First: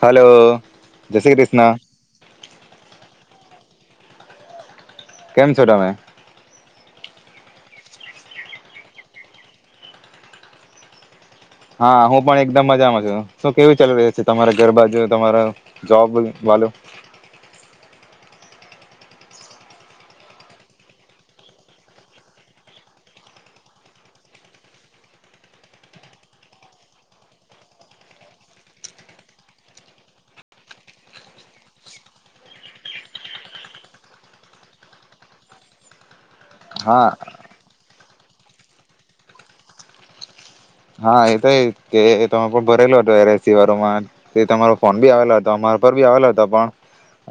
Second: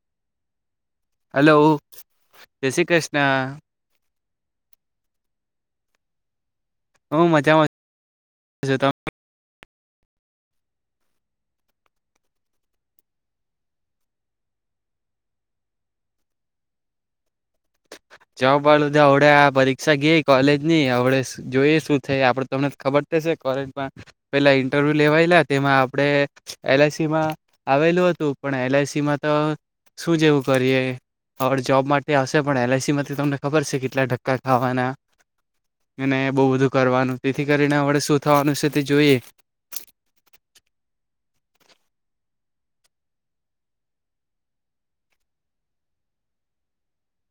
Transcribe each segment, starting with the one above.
Hello. જય Shri hello Krishna જય શ્રી કૃષ્ણ. છો કેમ ટમે? હું મજામાં ત [unintelligible] હા હું પણ એકદમ મજામાં છું, શું કેવી ચાલુ રહી છે તમારા ઘર બાજુ તમારો જોબ વાળું. જોબ વાળું તો અવડે આ પરીક્ષા ગઈ કોલેજ ની અવડે જોઈએ શું થઈ આપડ તમને ખબર થશે કોલેજમાં પેલા ઈન્ટરવ્યુ લેવાયેલા તેમાં આપણે એલ આઈ સી માં આવેલું હતું પણ એલ આઈ સી માં તો શું જેવું કરીએ હડ જોબ માટે હશે પણ એલ આઈ સીમાં ત તમને ખબર છે કેટલા ધક્કા ખાવાના. અને બહુ બધું હા કરવાનું તેથી કરીને હમને શુ થવાનું છે તે જોઈએ. હા એ તો કે તમે પણ ભરેલો હતો એ સી વારોમાં તે તમારો ફોન બી આવેલો હતો અમારા પર બી આવેલો હતો પણ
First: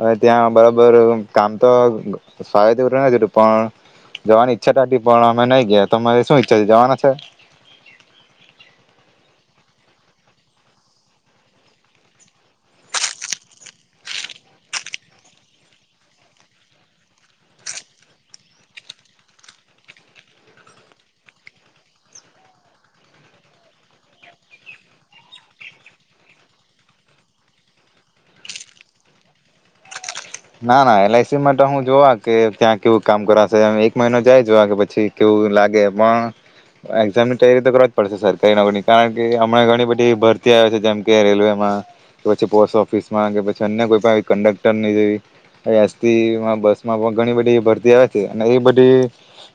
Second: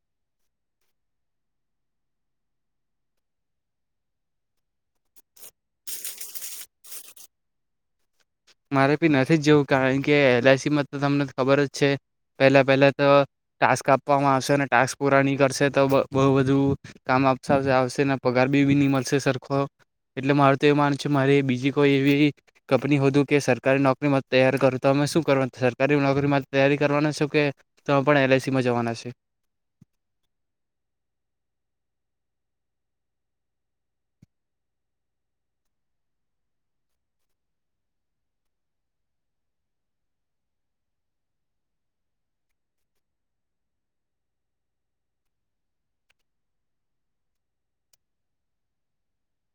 હ ત્યાં બરોબર કામ તો સારી [unintelligible] પણ જવાની ઈચ્છાતા હતી પણ અમે નઈ ગયા. તમારે શું ઈચ્છા જવાના છે? મારે બી નથી જ જેવું કારણ કે એલ આઈ સીમાં તો તમને ખબર જ છે પહેલા પહેલા તો ટાસ્ક આપવામાં આવશે ને ટાસ્ક પુરા ન કરશે તો બહુ બધું કામ આવશે પગાર બી બી ન મળશે સરખો એટલે મારું તો એ માનું છે મારી બીજી કોઈ એવી કંપની હોદુ. કે સરકારી નોકરીમાં તૈયારી કરું તો અમે શું કરવાનું સરકારી નોકરીમાં તૈયારી કરવાના છો? કે અમે પણ એલ આઈ સીમાં જવાના છે? ના ના એલ આઈ સી માટે હું જોવા કે ત્યાં કેવું કામ કરાશે એક મહિનો જાય જોવા કે પછી કેવું લાગે પણ એક્ઝામની તૈયારી તો કરવા જ પડશે સર કઈ નગરની કારણ કે હમણાં ઘણી બધી ભરતી આવે છે જેમ કે રેલવેમાં કે પછી પોસ્ટ ઓફિસમાં કે પછી અન્ય કોઈ પણ કન્ડક્ટરની જેવી. એસ થી બસમાં પણ ઘણી બધી ભરતી આવે છે અને એ બધી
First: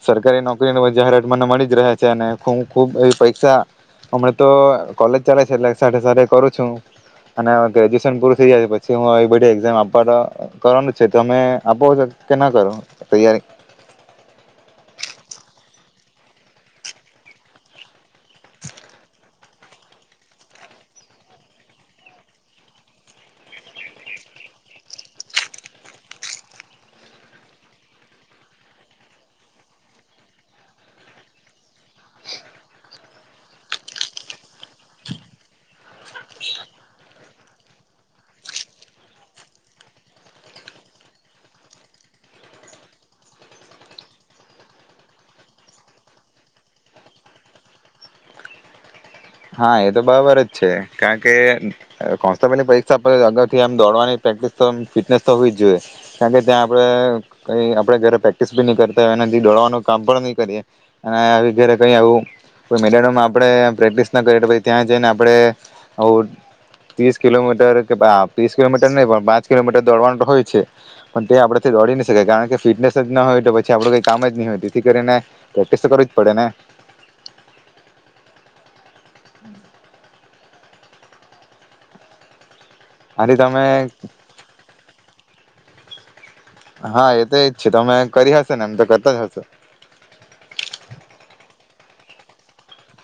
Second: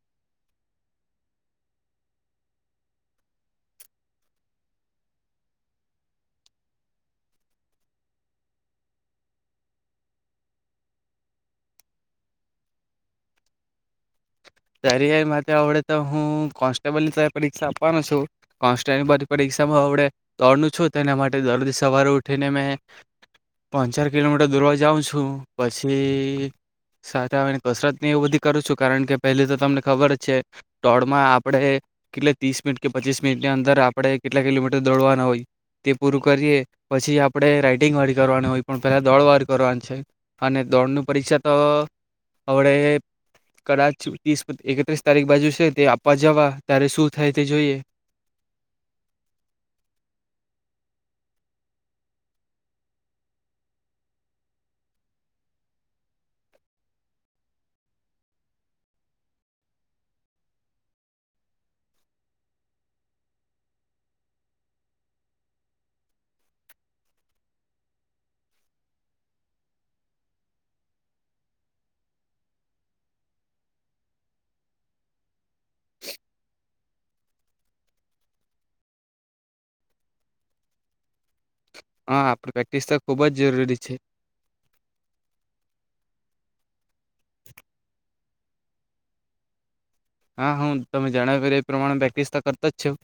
સરકારી નોકરીની જાહેરાત મને મળી જ રહે છે અને ખ ખુબ એ પરીક્ષા હમણા તો કોલેજ ચાલે છે એટલે સાથે સાથે કરું છું અને ગ્રેજ્યુએશન પૂરું થઈ જાય છે પછી હું બ એામ આપવા તો કરવાનું છે તમે આપો છો કે ના કરો તૈયારી. તરેય મા આવડે તો હું કોન્સ્ટેબલ ની ત પરીક્ષા આપવાનો છું. કોન્સ્ટેયબલ પરીક્ષામાં હવડે દોડું છું તેના માટે દરદી સવારે ઉઠીને મેં પાણ ચાર કિલોમીટર દૂરવા જાઉં છું પછી સાને કસરત એવું બધી કરું છું કારણ કે પહેલી તો તમને ખબર જ છે દોડમાં આપણે કેટલે ત્રીસ મિનિટ કે પચીસ મિનિટની અંદર આપણે કેટલા કિલોમીટર દોડવાના હોય તે પૂરું કરીએ પછી આપણે રાઇટિંગવાળી કરવાની હોય પણ પહેલાં દોડવાર કરવાની છે અને દોડનું પરીક્ષા તો હવડે કદાચ ત્રીસ એકત્રીસ તારીખ બાજુ છે તે આપવા જવા ત્યારે શું થાય તે જોઈએ. હા એ તો બરાબર જ છે કારણ કે કોન્સ્ટેબલની પરીક્ષા અગાઉથી આમ દોડવાની પ્રેક્ટિસ તો ફિટનેસ તો હોવી જ જોઈએ કારણ કે ત્યાં આપણે કંઈ આપણે ઘરે પ્રેક્ટિસ બી નહીં કરતા હોય દોડવાનું કામ પણ નહી કરીએ અને આવી ઘરે કંઈ આવું કોઈ મેદાનમાં આપણે પ્રેક્ટિસ ન કરે તો પછી ત્યાં જઈને આપણે આઉ ત્રીસ કિલોમીટર કે ત્રીસ કિલોમીટર નહી પણ પાંચ કિલોમીટર દોડવાનું હોય છે પણ ત્યા આપણેથી દોડી નહી શકાય કારણ કે ફિટનેસ જ ના હોય તો પછી આપડું કઈ કામ જ નહી હોય તેથી કરીને પ્રેક્ટિસ તો કરવી જ પડે ને. હા આપ પ્રેક્ટિસ તો ખૂબ જ આથી તમે જરૂરી છે. હા એ તો એજ છે તમે કરી હકશે ને એમ તો કરતા જ હશે. હા હું તમે જણાવ્યું એ પ્રમાણે પ્રેક્ટિસ તો કરતા જ છું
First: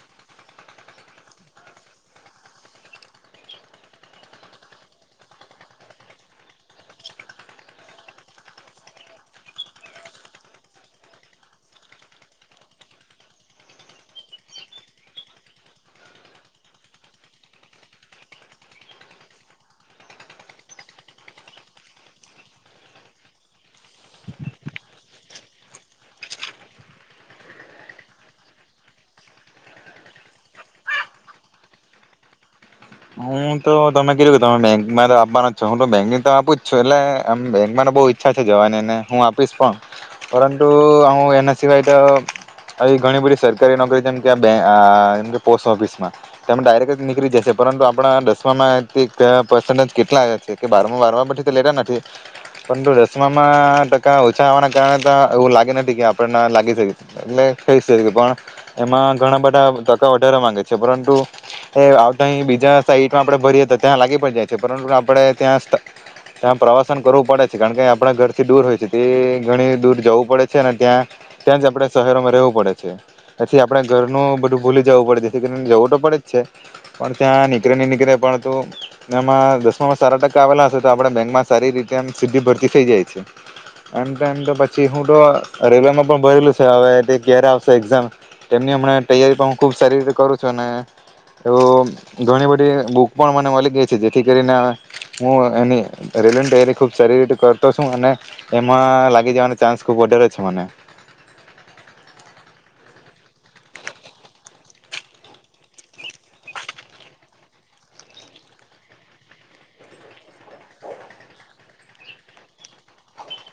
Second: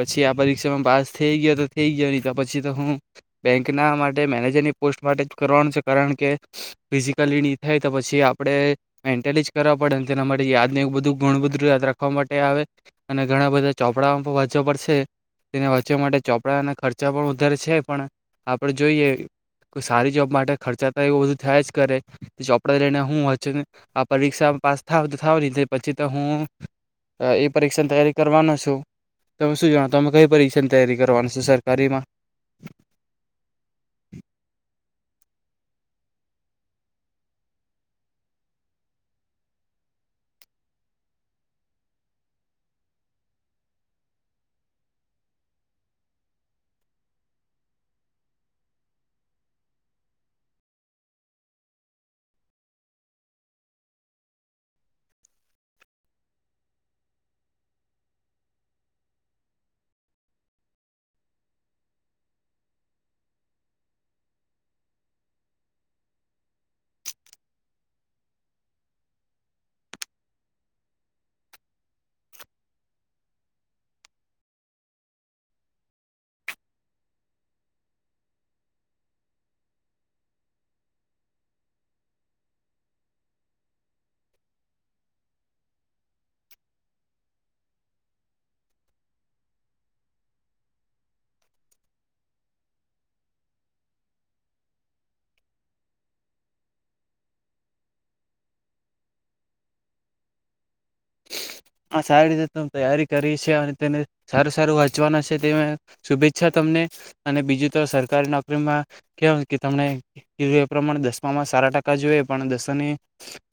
પછી આ પરીક્ષામાં પાસ થઈ ગયો તો થઈ ગયો નહી તો પછી તો હું બેંકના માટે મેનેજરની પોસ્ટ માટે જ કરવાનું છે કારણ કે ફિઝિકલી નહી થાય તો પછી આપણે મેન્ટલી જ કરવા પડે તેના માટે યાદ ને એવ બધું ઘણું બધું યાદ રાખવા માટે આવે અને ઘણા બધા ચોપડા વાંચવા પડશે છે તેને વાંચવા માટે ચોપડાના ખર્ચા પણ વધારે છે પણ આપણે જોઈએ કોઈ સારી જોબ માટે ખર્ચા તો એવું બધું થયા જ કરે ચોપડા લઈને હું વાંચીને આ પરીક્ષા પાસ થાવ તો થાવ નહી ની ત પછી તો હું એ પરીક્ષાની તૈયારી કરવાનો છું. તમે શું જાણો તમે કઈ પરીક્ષાની તૈયારી કરવાની છો સરકારીમાં? હું તો તમે કીધું તમે બેંકમાં તો આપવાનો જ છો હું તો બેંકની તો આપું જ છું એટલે આમ બેંકમાં બહુ ઈચ્છા છે જવાની એને હું આપીશ પણ પરંતુ હું એના સિવાય તો આવી ઘણી બધી સરકારી નોકરી જેમ કે આ બે આ જેમ કે પોસ્ટ ઓફિસમાં તેમાં ડાયરેક્ટ નીકળી જશે પરંતુ આપણા સમાયા તે કયા પર્સન્ટેજ કેટલા આવ્યા છે કે બારમાં બારમાં પછી તો લેતા નથી પરંતુ દસમામાં ટકા ઓછા આવવાના કારણે તો એવું લાગે નથી કે આપણને લાગી શકીશ એટલે થઈ શકે પણ એમાં ઘણા બધા ટકા વધારે માંગે છે પરંતુ એ આવ તઈ બીજા સાઈટ તા આપણે ભરીએ હતા ત્યાં લાગી પણ જાય છે પરંતુ આપણે ત્યાં ત્યાં પ્રવાસન કરવું પડે છે કારણ કે આપણા ઘરથી દૂર હોય છે તે ઘણી દૂર જવું પડે છે અને ત્યાં ત્યાં જ આપણે શહેરોમાં રહેવું પડે છે. એથી આપણે ઘરનું બધું ભૂલી જવું પડે છે જેથી કરી જવું તો પડે જ છે પણ ત્યાં નીકળેની પણ તુ ને એમાં દસમામાં સારા ટકા આવેલા હશે તો આપણે બેંકમાં સારી રીતે એમ સીધી ભરતી થઈ જાય છે એમ તો એમ તો પછી હું તો રેલવેમાં પણ ભરેલું છે હવે તે ક્યારે આવશે એક્ઝામ તેમની હમણાં તૈયારી પણ હું ખૂબ સારી રીતે કરું છું અને એવું ઘણી બધી બુક પણ મને મળી ગઈ છે જેથી કરીને હું એની રેલવેની તૈયારી ખૂબ સારી રીતે કરતો છું અને એમાં લાગી જવાનો ચાન્સ ખૂબ વધારે છે મને. આ સારી રીતે તમે તૈયારી કરી છે અને તેને સારું સારું વાંચવાના છે તે શુભેચ્છા તમને અને બીજું તો સરકારી નોકરીમાં કેમ કે તમને એ પ્રમાણે દસમામાં સારા ટકા જોઈએ પણ દસમાની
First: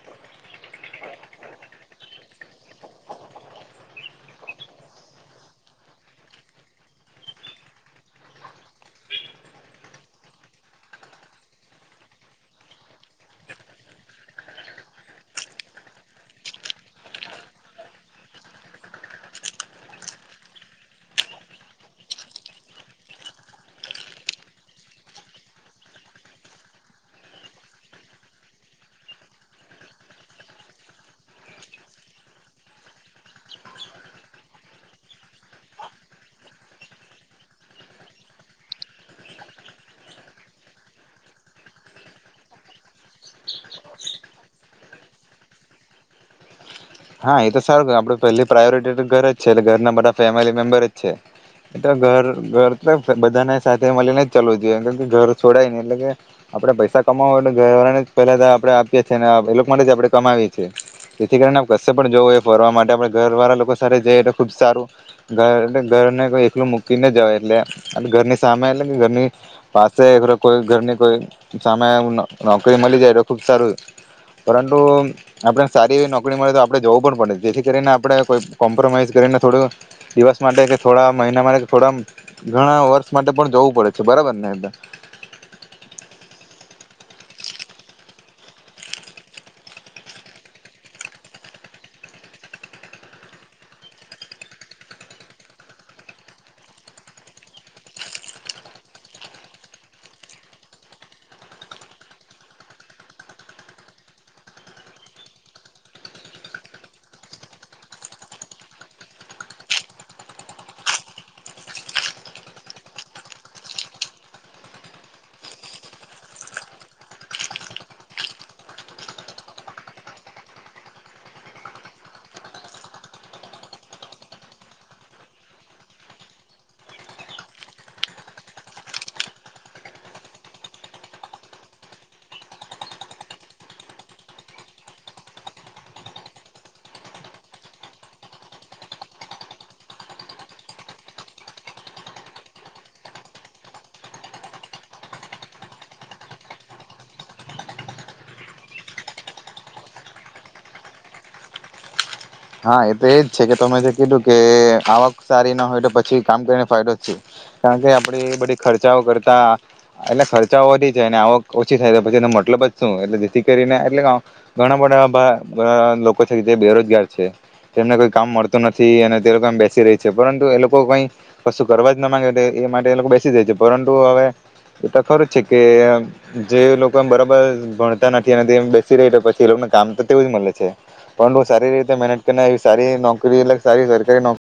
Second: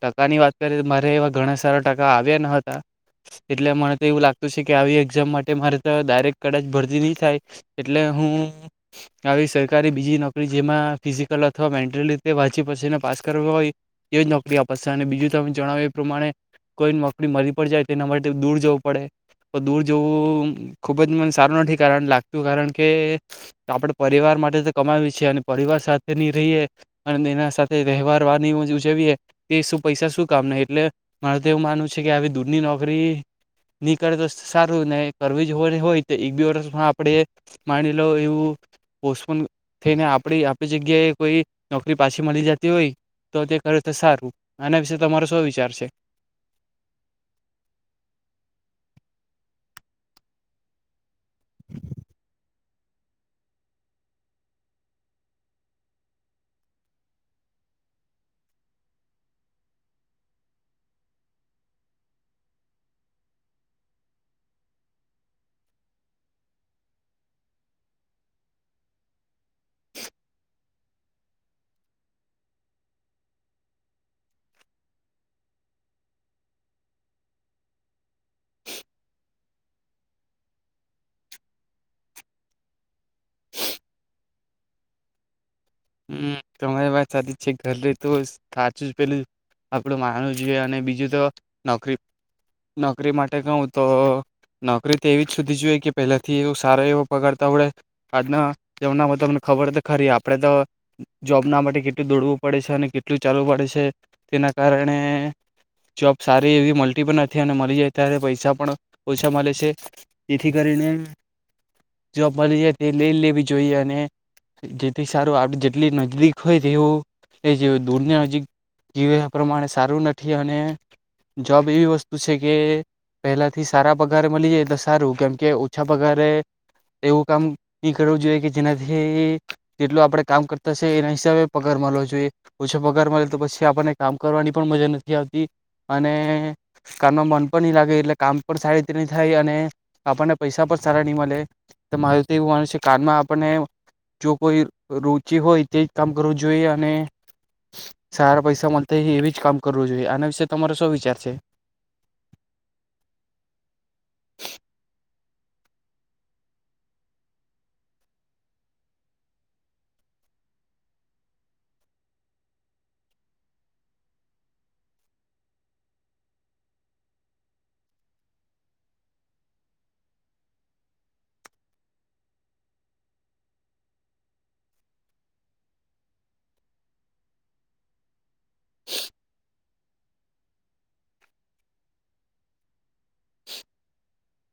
ટકાની વાત કરીએ તો મારે એવા ઘણા સારા ટકા આવ વ્યા ન હતા એટલે મને તો એવું લાગતું છે કે આવી એક્ઝામ માટે મારે તો ડાયરેક કદાચ ભરતી નહી થાય, એટલે હું આવી સરકારી બીજી નોકરી જેમાં ફિઝિકલ અથવા મેન્ટલ રીતે વાંચી પછીને પાસ કરવુ હોય એવીજ નોકરી આપશે અને બીજું તમે જણાવો એ પ્રમાણે કોઈ નોક આપણી [unintelligible] મલી પણ જાય તો એના માટે દૂર જવું પડે, તો દૂર જવું ખૂબજ મને સારું નથી કારણ લાગતું કારણ કે આપણે પરિવાર માટે તો કમાવી છીએ અને પરિવાર સાથેની રહીએ અને એના સાથે વહેવાર વાની ઉજવીએ એ શું પૈસા શું કામને એટલે મારે તો એવું માનવું છે કે આવી દૂરની નોકરી ની કરે તો સારું ને કરવી જ હોય હોય તો એક બે વર્ષ આપે માની લો એવું પોસ્ટપોન થઈને આપડી આપડી જગ્યાએ કોઈ નોકરી પાછી મળી જતી હોય, તો તે કરે તો સારું આના વિશે તમારો શો વિચાર છે. હા, એતો સારું આપડે પહેલી પ્રાયોરિતી તો ઘર જ છે એટલે ઘરના બધા ફેમિલી મેમ્બર જ છે. એતો ઘર ઘર તો બધાને સાથે મલીને ચાલવું જોઈએ ઘર છોડાય ની એટલે કે આપડે પૈસા કમાવું હોય એટલે ઘર વાળાને પહેલા તો આપણે આપીએ છીએ અને એ લોકો માટે જ આપડે કમાવીએ છીએ જેથી કરીને કશે પણ જવું હોય એ ફરવા માટે આપણે ઘરવાળા લોકો સાથે જઈ એટલે ખૂબ સારું ઘર એટલે ઘરને કોઈ એકલું મૂકીને જાય એટલે ઘરની સામે એટલે કે ઘરની પાસે એક [inaudible] કોઈ ઘરની કોઈ સામે નોકરી મળી જાય તો ખૂબ સારું, પરંતુ આપણે સારી એવી નોકરી તો આપડે જવું પણ પડે, જેથી કરીને આપણે કો કોમ્પ્રોમાઈઝ કરીને થોડું દિવસ માટે કે થોડા મહિના માટે કે થોડા ઘણા વર્ષ માટે પણ જવું પડે છે બરાબર ને એતો હમ્મ, તમારી વાત સાચી જ છે, ઘર તો સાચું જ પેલું આપડું માનવું જોઈએ અને બીજું તો નોકરી નોકરી માટે કહું તો નોકરી તો એવી જ સુધી જોઈએ કે પહેલાથી એવ સારો એવો પગાર તા હોડે [unintelligible] આજના જમનામાં તમને ખબર ખરી આપડે તો જોબના માટે કેટલું દોડવું પડે છે અને કેટલું ચાલવું પડે છે તેના કારણે જોબ સારી એવી મલતી પણ નથી અને મલી જાય ત્યારે પૈસા પણ ઓછા મલે છે, જેથી કરીને જોબ મલી જાય તે લઈજ લેવી જોઈએ અને જેથી સારું જેટલી નજીદીક હોય તેવું ને જેવો દૂરની નજીક જીવે પ્રમાણે સારું નથી અને જોબ એવી વસ્તુ છે કે પહેલાંથી સારા પગારે મળી જાય તો સારું કેમકે ઓછા પગારે એવું કામ નહીં કરવું જોઈએ કે જેનાથી જેટલું આપડે કામ કરતા સે એના હિસાબે પગાર મળવો જોઈએ ઓછો પગાર મળે તો પછી આપણને કામ કરવાની પણ મજા નથી આવતી અને કામમાં મન પણ નહી લાગે એટલે કામ પણ સારી રીતે નહી થાય અને આપણને પૈસા પણ સારા નહીં મળે, તો મારે તો એવું માનું છે કે કામમાં આપણને જો કોઈ રુચિ હોય તેજ કામ કરવું જોઈએ અને સારા પૈસા મળતા એવી જ કામ કરવું જોઈએ, આના વિશે તમારે શૌ વિચાર છે? હા એ તો એજ છે કે તમે જે કીધું કે આવક સારી ના હોય તો પછી કામ કરીને ફાયદો જ શુ કારણકે આપડી બધી ખર્ચાઓ કરતા એટલે ખર્ચાઓ વધી જાય અને આવક ઓછી થાય તો પછી એનો મતલબ જ શું એટલે જેથી કરીને એટલે ઘણા બધા લોકો છે જે બેરોજગાર છે તેમને કોઈ કામ મળતું નથી અને તે લોકો એમ બેસી રહી છે, પરંતુ એ લોકો કઈ કશું કરવા જ ના માંગે એ માટે એ લોકો બેસી જાય છે, પરંતુ હવે એતો ખરું જ છે કે જે લોકો એમ બરાબર ભણતા નથી અને તે બેસી રેહ પછી એ લોકોને કામ તો તેવું જ મળે છે પરંતુ સારી રીતે મહેનત કરીને એવી સારી નોકરી એટલે કે સારી સરકારી નોકરી